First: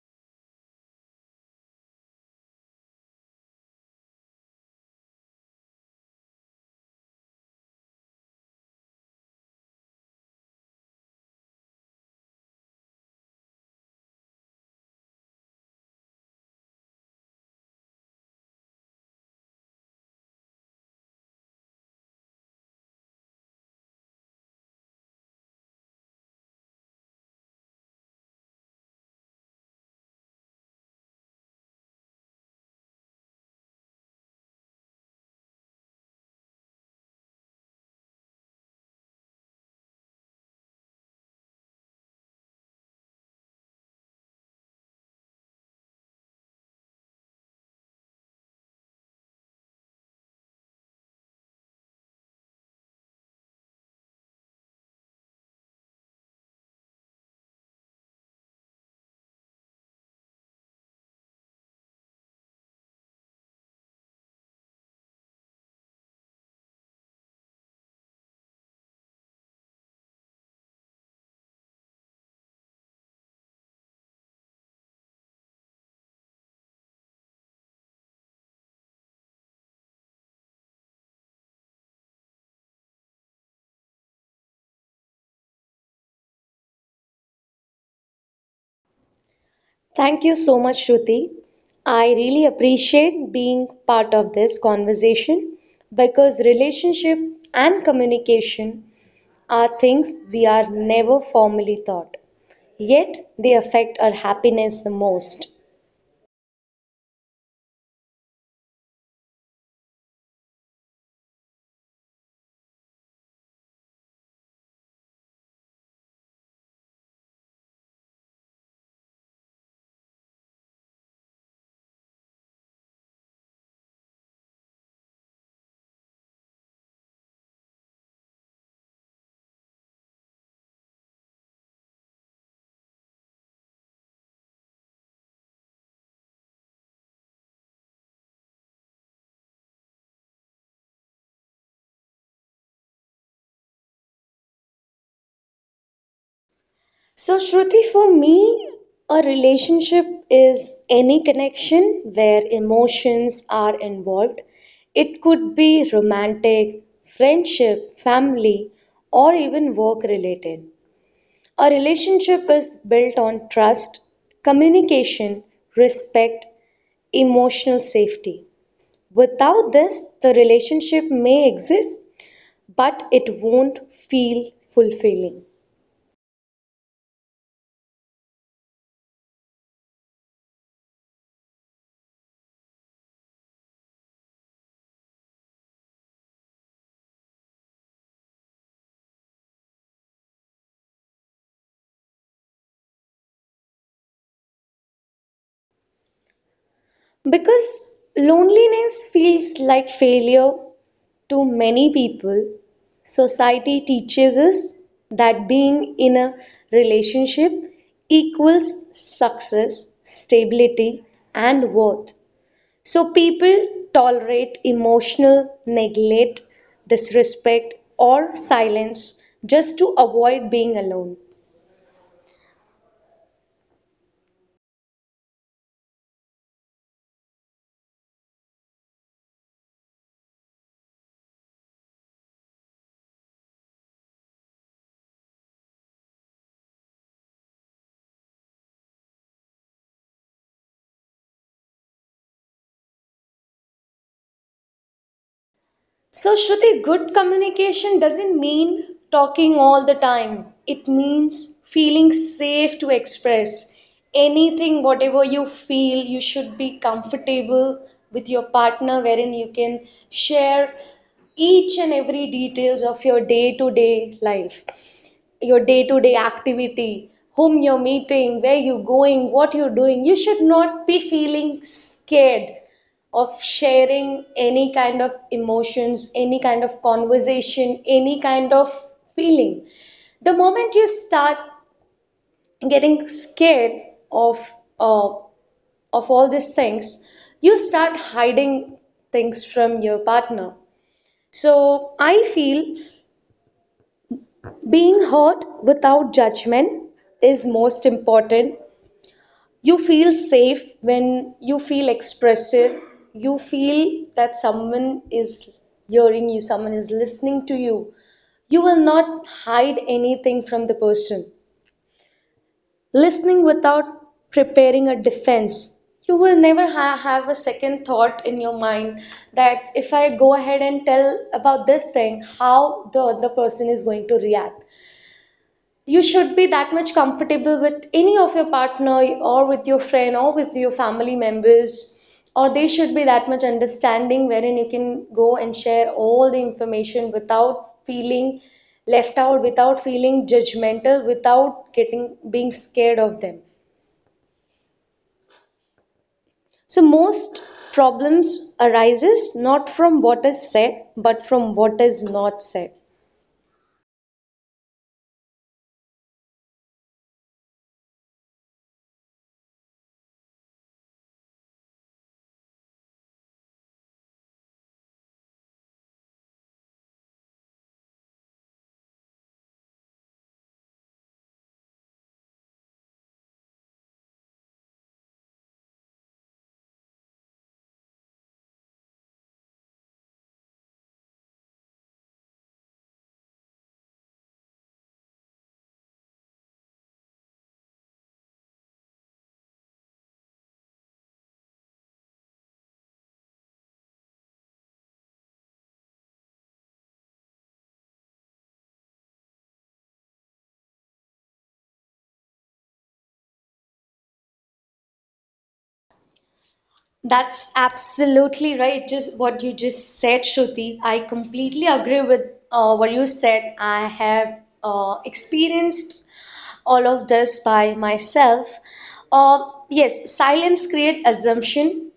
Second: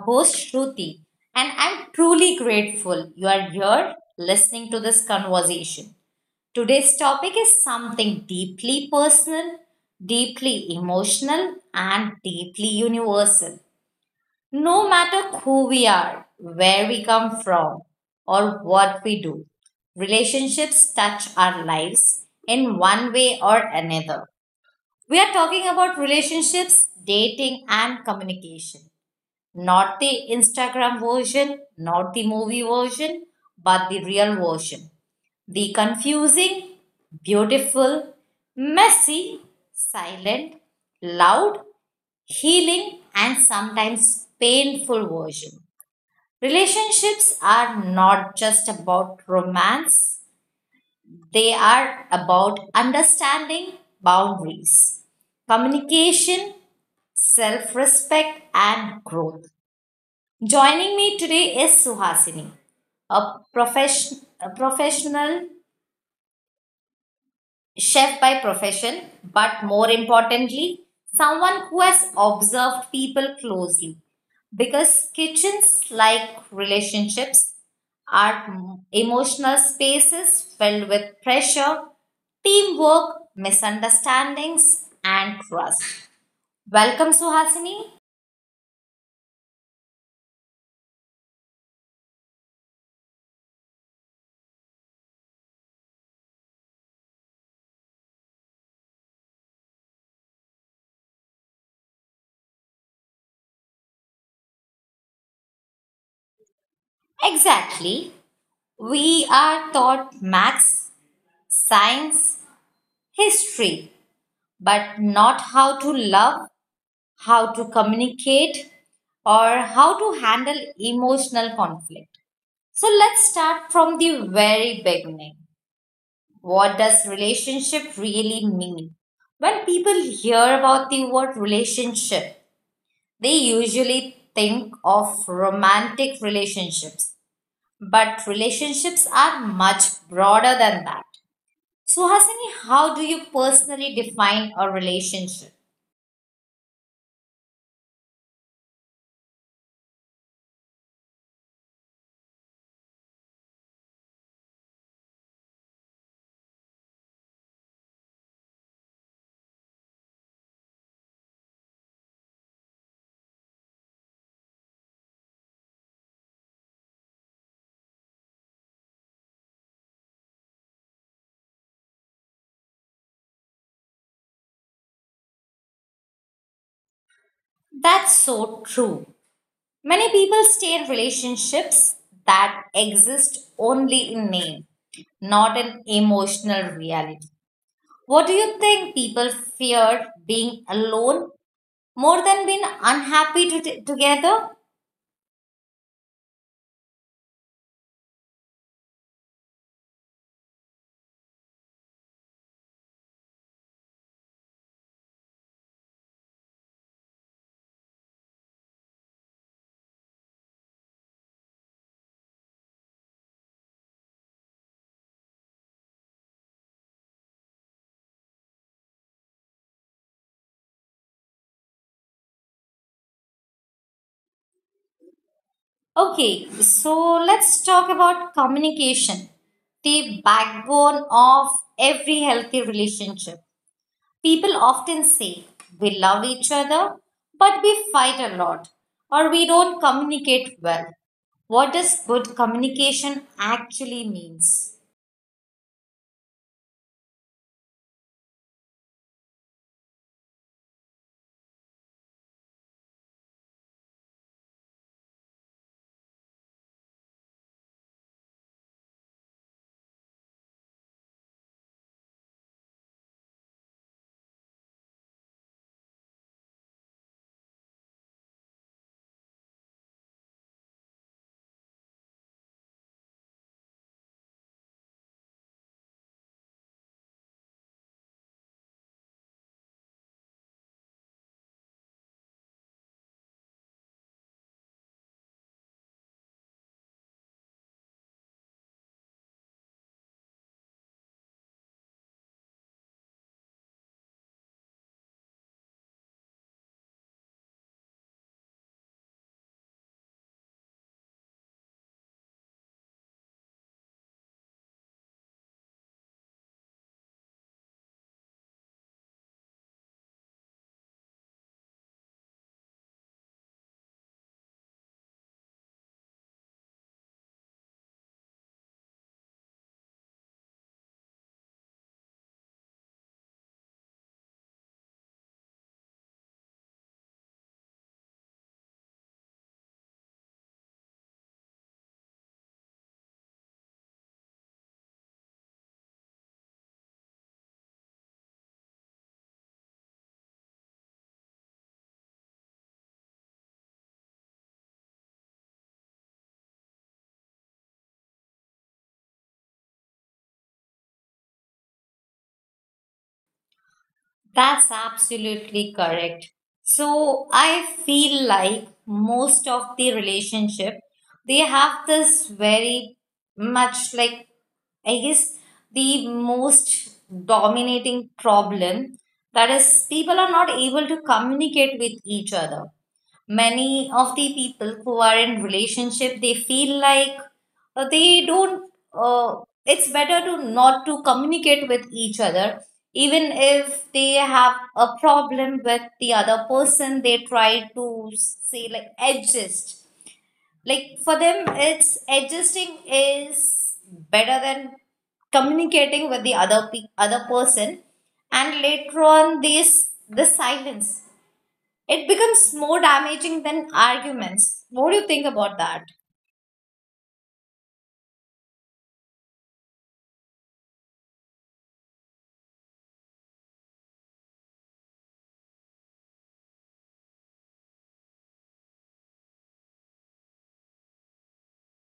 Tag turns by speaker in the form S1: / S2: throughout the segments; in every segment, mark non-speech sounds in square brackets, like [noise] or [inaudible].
S1: host, Shruti, and I'm truly grateful you are here listening to this conversation. Today's topic is something deeply personal, deeply emotional, and deeply universal. No matter who we are, where we come from, or what we do, relationships touch our lives in one way or another. We are talking about relationships, dating, and communication. Not the Instagram version, not the movie version, but the real version. The confusing, beautiful, messy, silent, loud, healing, and sometimes painful version. Relationships are not just about romance, they are about understanding boundaries, communication, self respect, and growth. Joining me today is Suhasini, a, a professional chef by profession, but more importantly, someone who has observed people closely. Because kitchens, like relationships, are emotional spaces filled with pressure, teamwork, misunderstandings, and trust. Welcome, Suhasini.
S2: Thank you so much, Shruti. I really appreciate being part of this conversation because relationship and communication are things we are never formally taught, yet they affect our happiness the most.
S1: Exactly. We are taught maths, science, history, but not how to love, how to communicate, or how to handle emotional conflict. So let's start from the very beginning. What does relationship really mean? When people hear about the word relationship, they usually think of romantic relationships. But relationships are much broader than that. So, Hasani, how do you personally define a relationship?
S2: So, Shruti, for me, a relationship is any connection where emotions are involved. It could be romantic, friendship, family, or even work related. A relationship is built on trust, communication, respect, emotional safety. Without this, the relationship may exist, but it won't feel fulfilling.
S1: That's so true. Many people stay in relationships that exist only in name, not in emotional reality. What do you think people fear being alone more than being unhappy together?
S2: Because loneliness feels like failure to many people, society teaches us that being in a relationship equals success, stability, and worth. So people tolerate emotional neglect, disrespect, or silence just to avoid being alone.
S1: Okay, so let's talk about communication, the backbone of every healthy relationship. People often say we love each other, but we fight a lot, or we don't communicate well. What does good communication actually means?
S2: So, Shruti, good communication doesn't mean talking all the time. It means feeling safe to express anything, whatever you feel. You should be comfortable with your partner, wherein you can share each and every details of your day to day life, your day to day activity, whom you're meeting, where you're going, what you're doing. You should not be feeling scared of sharing any kind of emotions, any kind of conversation, any kind of feeling. The moment you start getting scared of uh, of all these things, you start hiding things from your partner. So I feel being heard without judgment is most important. You feel safe when you feel expressive. You feel that someone is hearing you, someone is listening to you. You will not hide anything from the person. Listening without preparing a defense. You will never have a second thought in your mind that if I go ahead and tell about this thing, how the other person is going to react. You should be that much comfortable with any of your partner or with your friend or with your family members, or they should be that much understanding wherein you can go and share all the information without feeling left out, without feeling judgmental, without getting being scared of them. So most problems arises not from what is said but from what is not said.
S1: That's absolutely correct. So I feel like most of the relationship, they have this very much, like, I guess, the most dominating problem, that is people are not able to communicate with each other. Many of the people who are in relationship, they feel like, they don't it's better to not to communicate with each other. Even if they have a problem with the other person, they try to say like adjust. Like, for them, it's adjusting is better than communicating with the other person. And later on, this the silence, it becomes more damaging than arguments. What do you think about that?
S2: That's absolutely right. Just what you just said, Shruti. I completely agree with what you said. I have experienced all of this by myself. Yes, silence creates assumption,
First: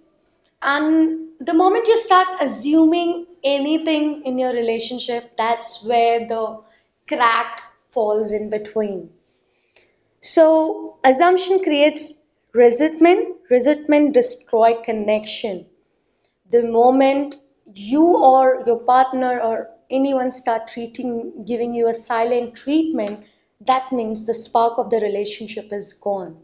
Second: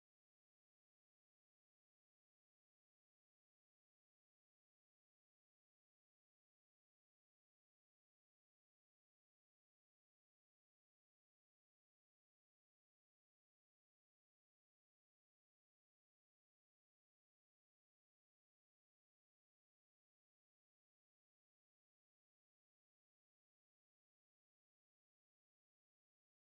S2: and the moment you start assuming anything in your relationship, that's where the crack falls in between. So assumption creates resentment. Resentment destroy connection. The moment you or your partner or anyone start treating giving you a silent treatment, that means the spark of the relationship is gone.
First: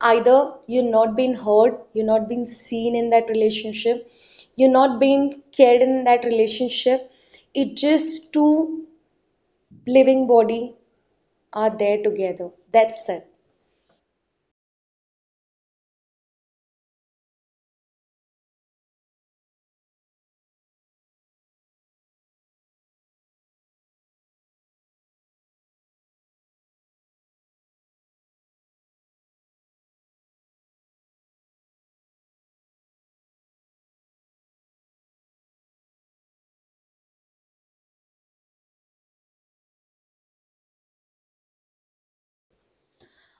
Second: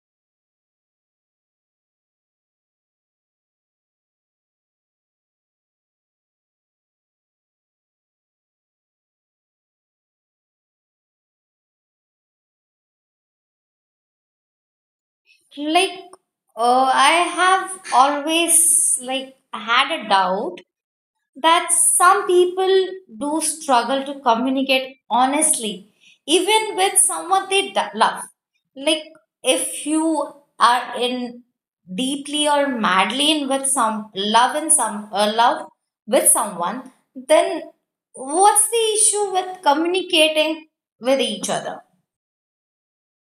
S2: Either you're not being heard, you're not being seen in that relationship, you're not being cared in that relationship. It just two living body are there together, that's it.
S1: Like, I have always like had a doubt that some people do struggle to communicate honestly, even with someone they love. Like, if you are in deeply or madly in with some love, in some love with someone, then what's the issue with communicating with each other?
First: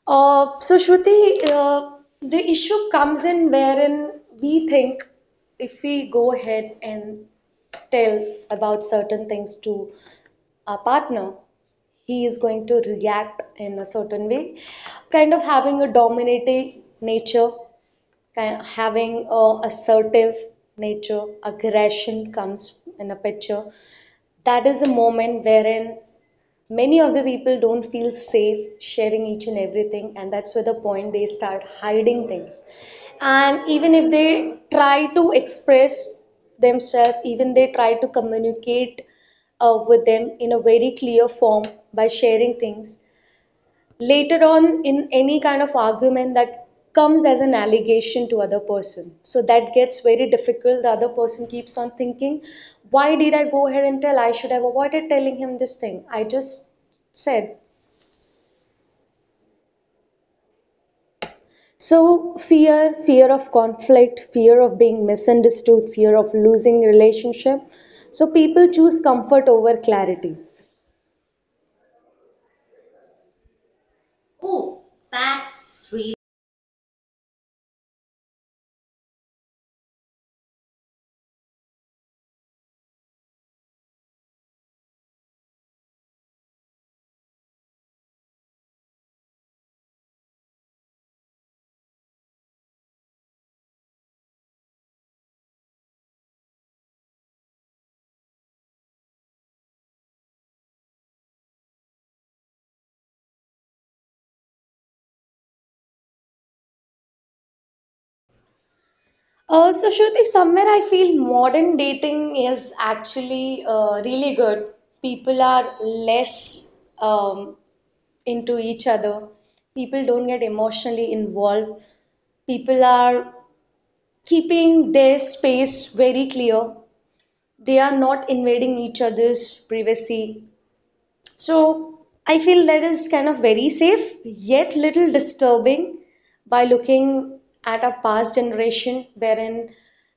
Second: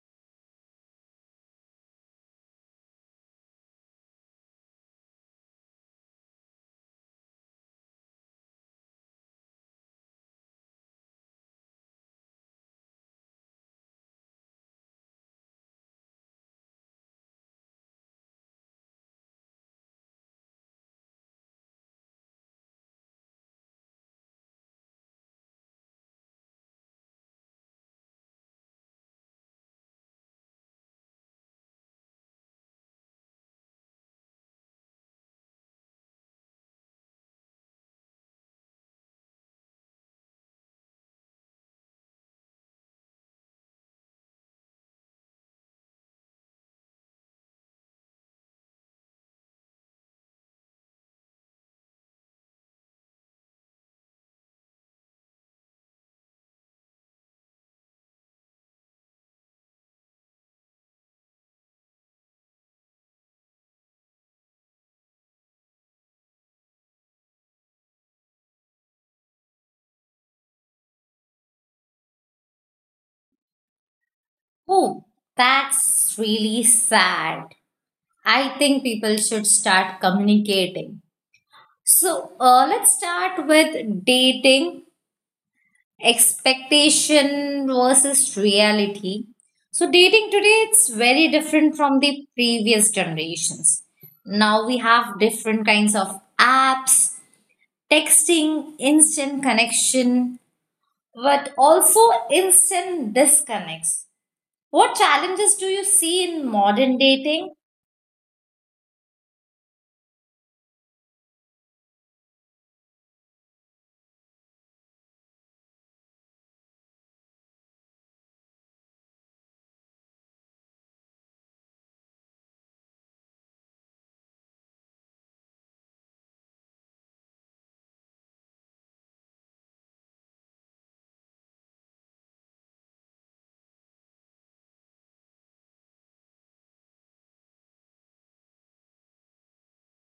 S2: So, Shruti, the issue comes in wherein we think if we go ahead and tell about certain things to our partner, he is going to react in a certain way, kind of having a dominating nature, having a assertive nature, aggression comes in a picture. That is a moment wherein many of the people don't feel safe sharing each and everything, and that's where the point they start hiding things. And even if they try to express themselves, even they try to communicate with them in a very clear form by sharing things, later on in any kind of argument that comes as an allegation to other person, so that gets very difficult. The other person keeps on thinking, why did I go ahead and tell, I should have avoided telling him this thing I just said. So fear of conflict, fear of being misunderstood, fear of losing relationship. So people choose comfort over clarity.
S1: Oh, that's really sad. I think people should start communicating. So let's start with dating, expectation versus reality. So dating today, it's very different from the previous generations. Now we have different kinds of apps, texting, instant connection, but also instant disconnects. What challenges do you see in modern dating?
S2: So, Shruti, somewhere I feel modern dating is actually really good. People are less into each other. People don't get emotionally involved. People are keeping their space very clear. They are not invading each other's privacy. So I feel that is kind of very safe, yet little disturbing by looking at our past generation, wherein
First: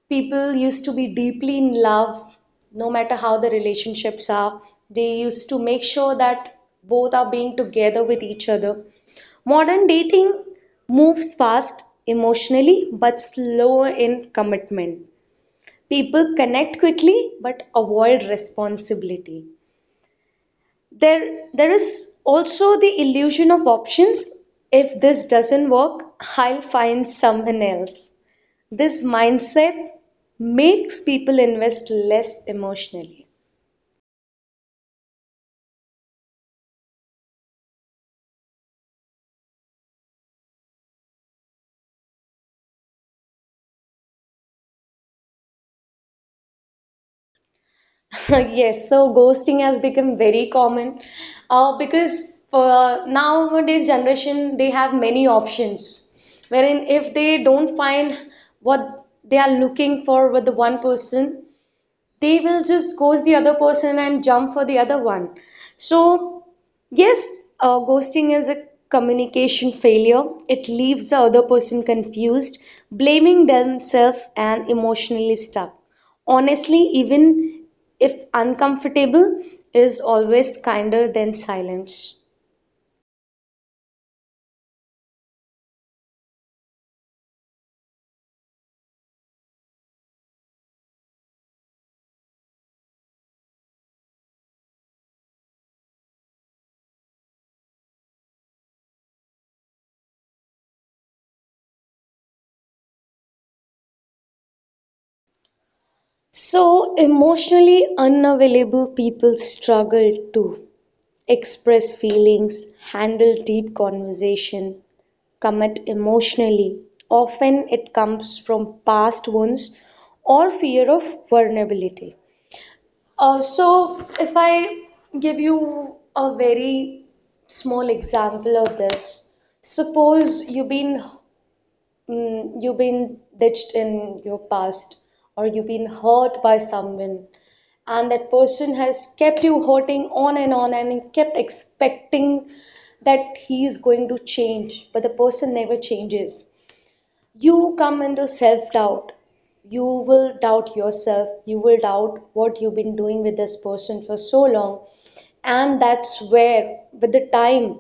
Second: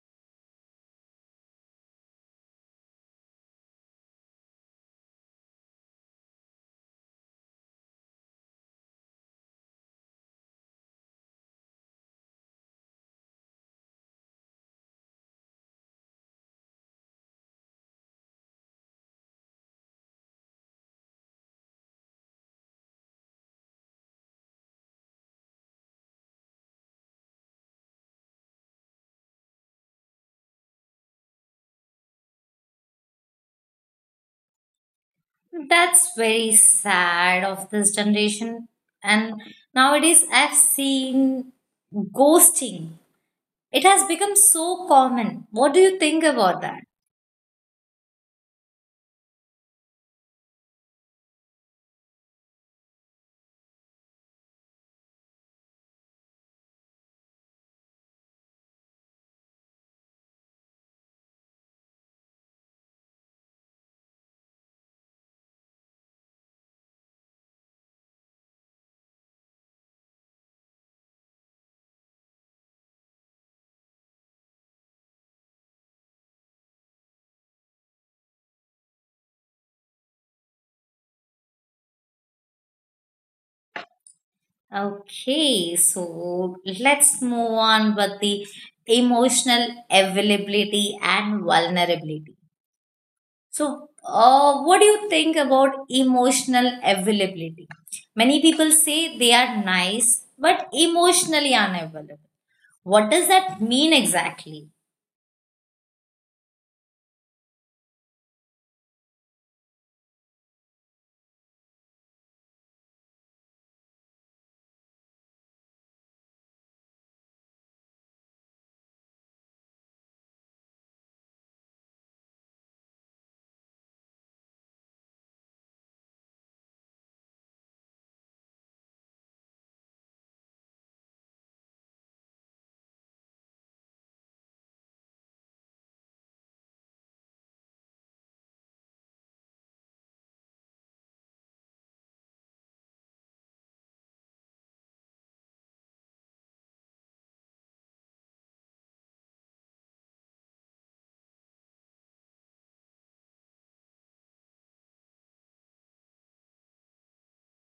S2: people used to be deeply in love, no matter how the relationships are. They used to make sure that both are being together with each other. Modern dating moves fast emotionally but slow in commitment. People connect quickly but avoid responsibility. There is also the illusion of options. If this doesn't work, I'll find someone else. This mindset makes people invest less emotionally.
S1: That's very sad of this generation. And nowadays, I've seen ghosting. It has become so common. What do you think about that?
S2: [laughs] Yes, so ghosting has become very common because for nowadays generation they have many options wherein if they don't find what they are looking for with the one person, they will just ghost the other person and jump for the other one. So, yes, ghosting is a communication failure. It leaves the other person confused, blaming themselves, and emotionally stuck. Honestly, even if uncomfortable, is always kinder than silence.
S1: Okay, so let's move on with the emotional availability and vulnerability. So, what do you think about emotional availability? Many people say they are nice but emotionally unavailable. What does that mean exactly?
S2: So, emotionally unavailable people struggle too express feelings, handle deep conversation, commit emotionally. Often it comes from past wounds or fear of vulnerability. So, if I give you a very small example of this, suppose you've been you've been ditched in your past, or you've been hurt by someone, and that person has kept you hurting on and kept expecting that he is going to change, but the person never changes. You come into self doubt. You will doubt yourself, you will doubt what you've been doing with this person for so long. And that's where with the time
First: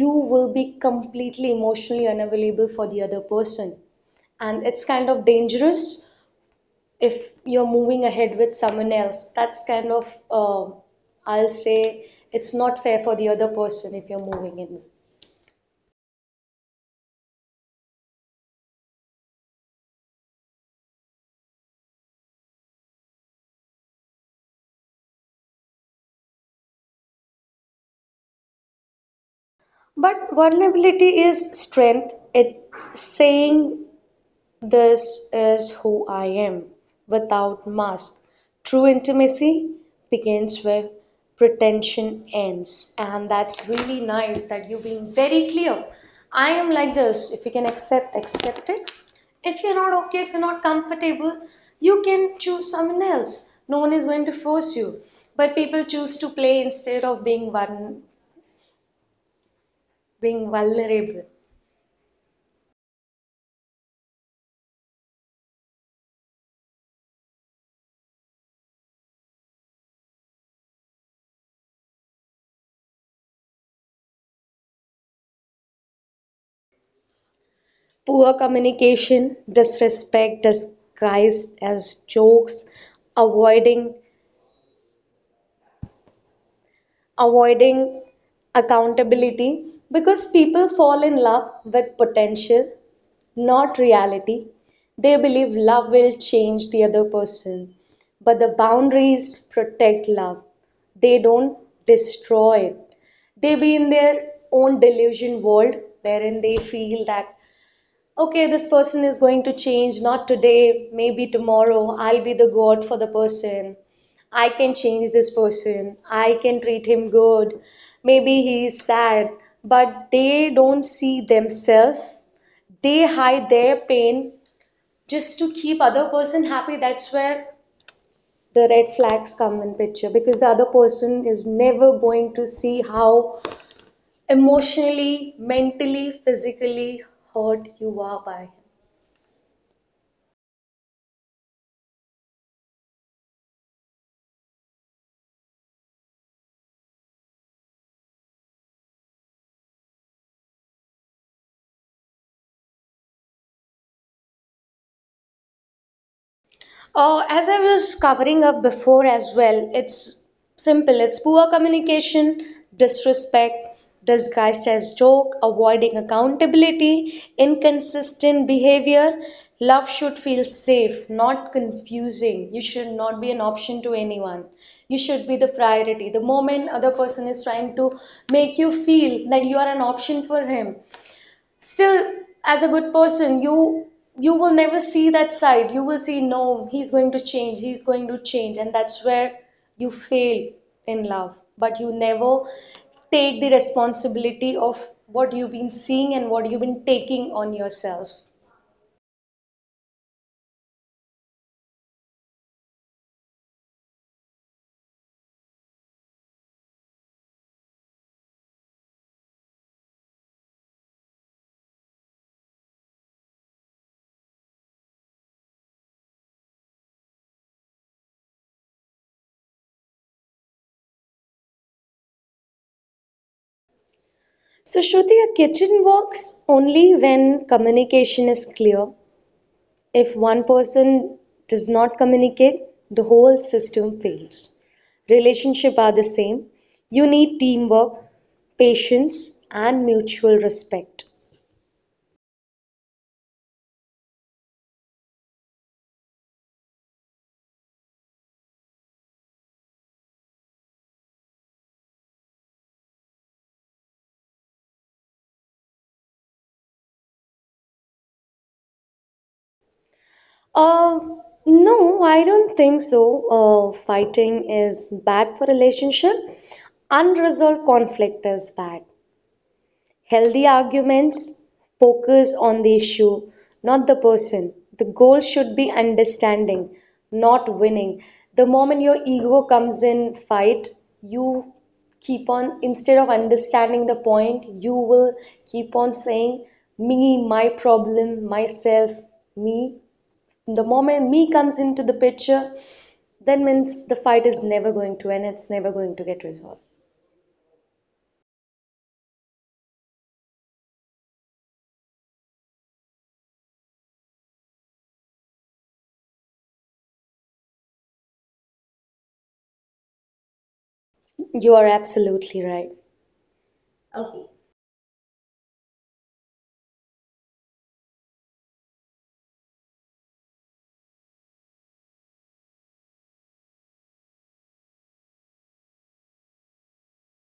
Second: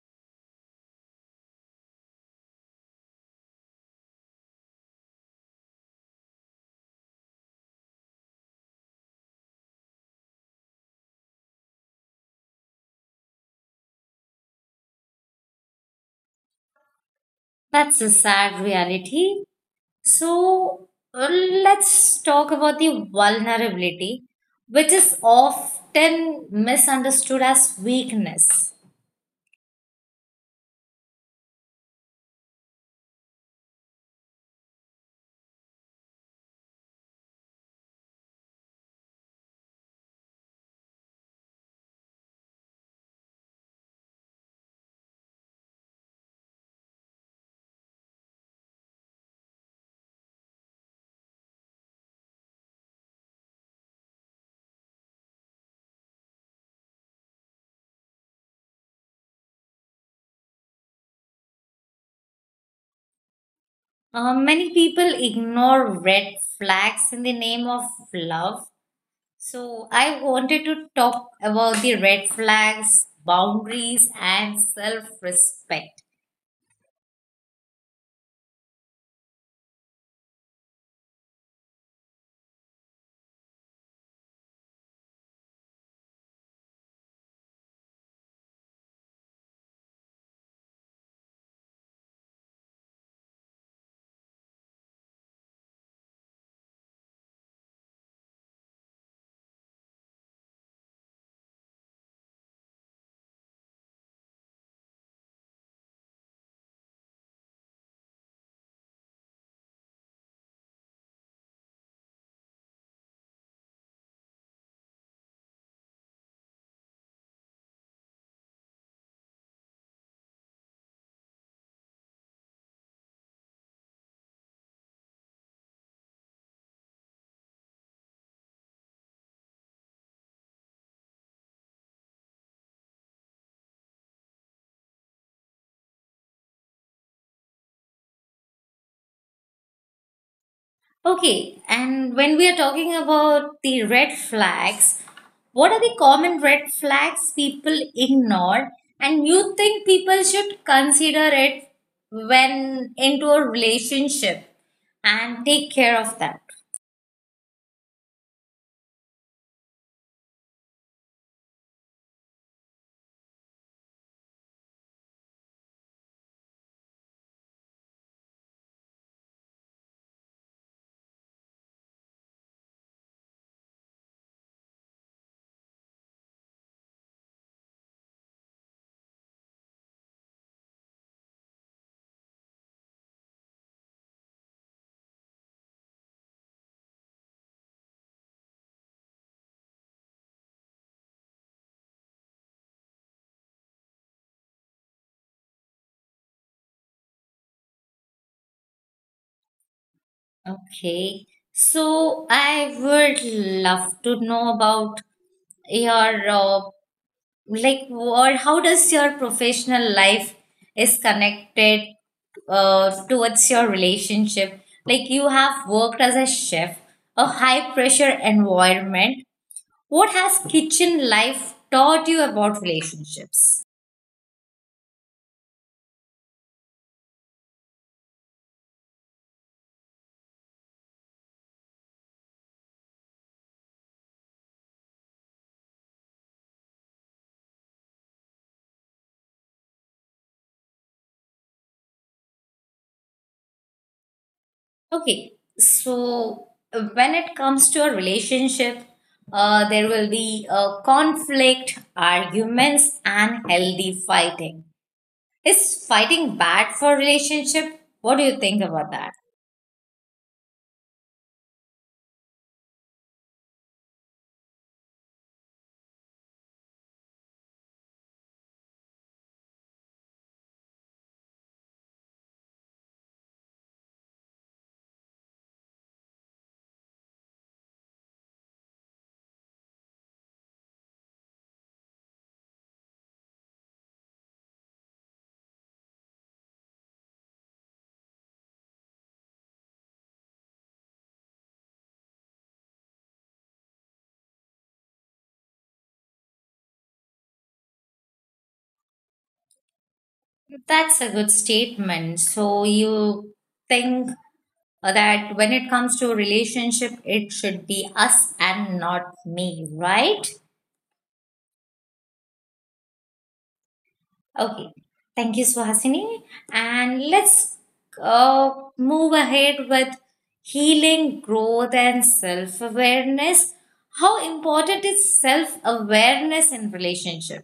S2: you will be completely emotionally unavailable for the other person. And it's kind of dangerous. If you're moving ahead with someone else, that's kind of uh, I'll say it's not fair for the other person if you're moving in.
S1: That's a sad reality. So let's talk about the vulnerability, which is often misunderstood as weakness.
S2: But vulnerability is strength. It's saying this is who I am, without mask. True intimacy begins where pretension ends. And that's really nice that you're being very clear. I am like this. If you can accept, accept it. If you're not okay, if you're not comfortable, you can choose someone else. No one is going to force you. But people choose to play instead of being, one, being vulnerable.
S1: Many people ignore red flags in the name of love. So I wanted to talk about the red flags, boundaries, and self respect.
S2: Poor communication, disrespect disguised as jokes, avoiding avoiding accountability, because people fall in love with potential, not reality. They believe love will change the other person, but the boundaries protect love. They don't destroy it. They be in their own delusion world wherein they feel that okay, this person is going to change, not today, maybe tomorrow. I'll be the God for the person. I can change this person. I can treat him good. Maybe he is sad, but they don't see themselves. They hide their pain just to keep other person happy. That's where the red flags come in picture, because the other person is never going to see how emotionally, mentally, physically hurt you are by him.
S1: Okay, and when we are talking about the red flags, what are the common red flags people ignore and you think people should consider it when into a relationship and take care of that?
S2: Oh, as I was covering up before as well, it's simple. It's poor communication, disrespect, disguised as joke, avoiding accountability, inconsistent behavior. Love should feel safe, not confusing. You should not be an option to anyone. You should be the priority. The moment other person is trying to make you feel that you are an option for him, still as a good person, you will never see that side. You will see no, he's going to change, he's going to change. And that's where you fail in love, but you never take the responsibility of what you've been seeing and what you've been taking on yourself.
S1: Okay, so I would love to know about your like what how does your professional life is connected towards your relationship, like, you have worked as a chef, a high pressure environment. What has kitchen life taught you about relationships?
S2: So, Shruti, a kitchen works only when communication is clear. If one person does not communicate, the whole system fails. Relationships are the same. You need teamwork, patience, and mutual respect.
S1: Okay, so when it comes to a relationship, there will be conflict, arguments, and healthy fighting. Is fighting bad for relationship? What do you think about that?
S2: Uh, no, I don't think so. Fighting is bad for relationship. Unresolved conflict is bad. Healthy arguments focus on the issue, not the person. The goal should be understanding, not winning. The moment your ego comes in fight, you keep on, instead of understanding the point, you will keep on saying me, my problem, myself, me. The moment me comes into the picture, that means the fight is never going to end, it's never going to get resolved.
S1: That's a good statement. So you think that when it comes to relationship, it should be us and not me, right?
S2: You are absolutely right.
S1: Okay. Thank you, Suhasini. And let's uh, move ahead with healing, growth, and self awareness. How important is self awareness in relationship?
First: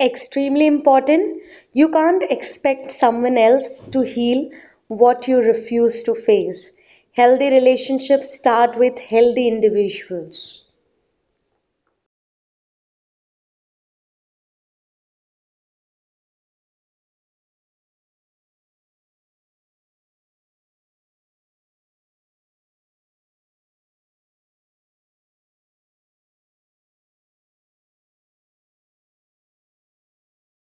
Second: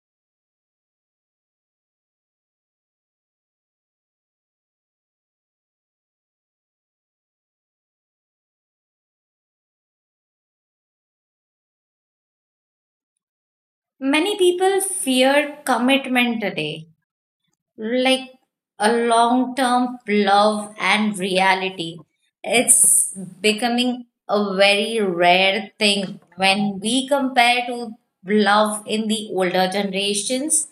S2: Extremely important. You can't expect someone else to heal what you refuse to face. Healthy relationships start with healthy individuals.
S1: Many people fear commitment today. Like, a long term love and reality. It's becoming a very rare thing when we compare to love in the older generations.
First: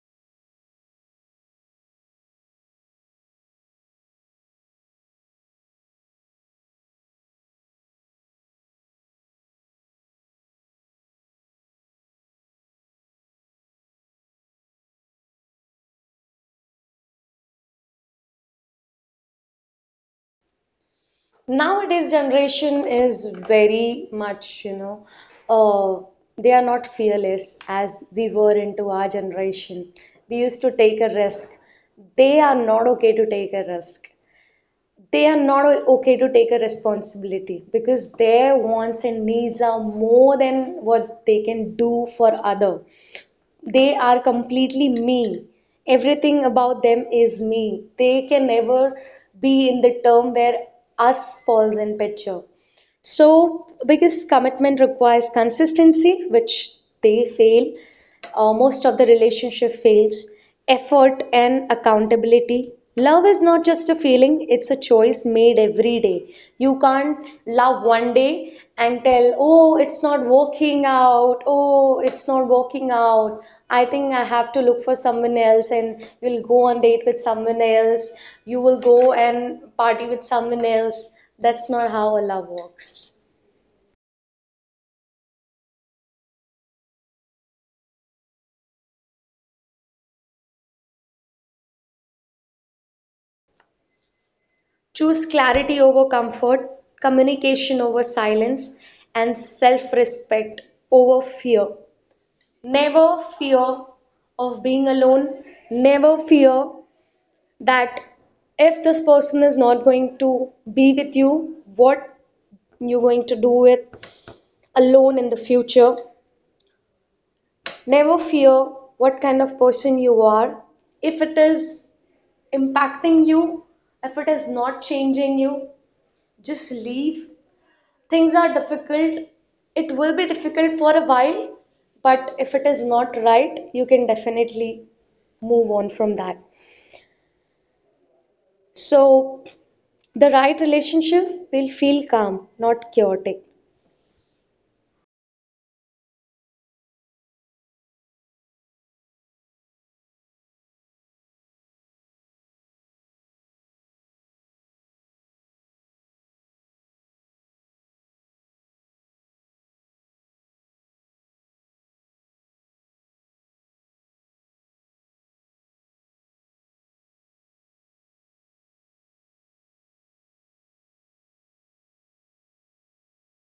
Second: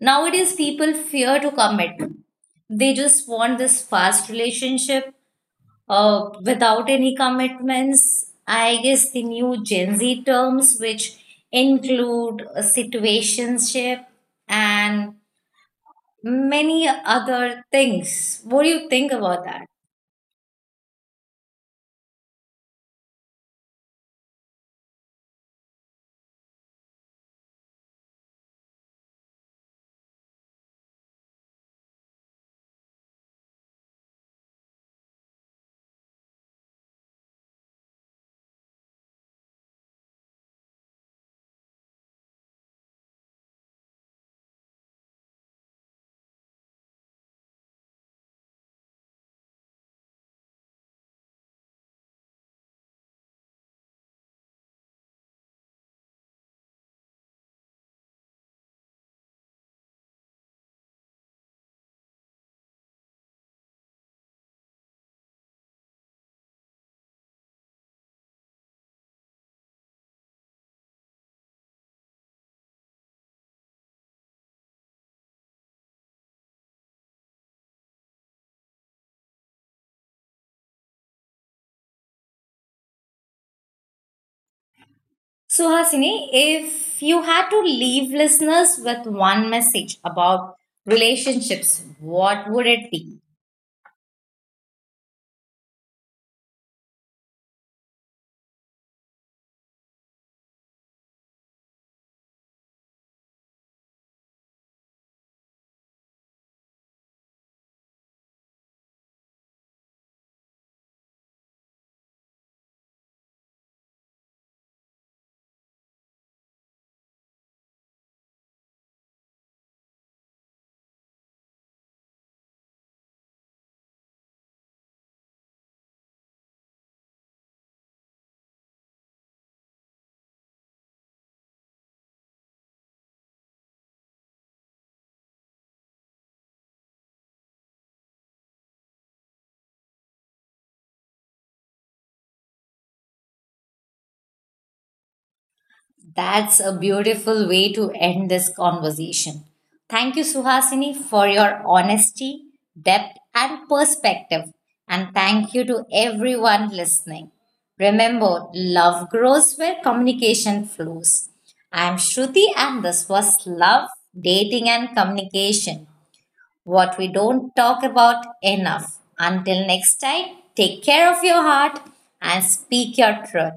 S1: Nowadays, people fear to commit, they just want this fast relationship without any commitments. I guess the new Gen Z terms, which include a situationship and many other things. What do you think about that?
S2: Nowadays, generation is very much, you know, uh, they are not fearless as we were into our generation. We used to take a risk. They are not okay to take a risk. They are not okay to take a responsibility, because their wants and needs are more than what they can do for other. They are completely me. Everything about them is me. They can never be in the term where us falls in picture. So because commitment requires consistency, which they fail, most of the relationship fails effort and accountability. Love is not just a feeling, it's a choice made every day. You can't love one day and tell oh it's not working out, oh it's not working out, I think I have to look for someone else, and you'll go on date with someone else, you will go and party with someone else. That's not how a love works.
S1: So, Hasini, if you had to leave listeners with one message about relationships, what would it be?
S2: Choose clarity over comfort, communication over silence, and self respect over fear. Never fear of being alone. Never fear that if this person is not going to be with you, what you're going to do it alone in the future. Never fear what kind of person you are. If it is impacting you, if it is not changing you, just leave. Things are difficult, it will be difficult for a while, but if it is not right, you can definitely move on from that. So, the right relationship will feel calm, not chaotic.
S1: That's a beautiful way to end this conversation. Thank you, Suhasini, for your honesty, depth, and perspective. And thank you to everyone listening. Remember, love grows where communication flows. I'm Shruti, and this was "Love, Dating, and Communication: What We Don't Talk About Enough." Until next time, take care of your heart and speak your truth.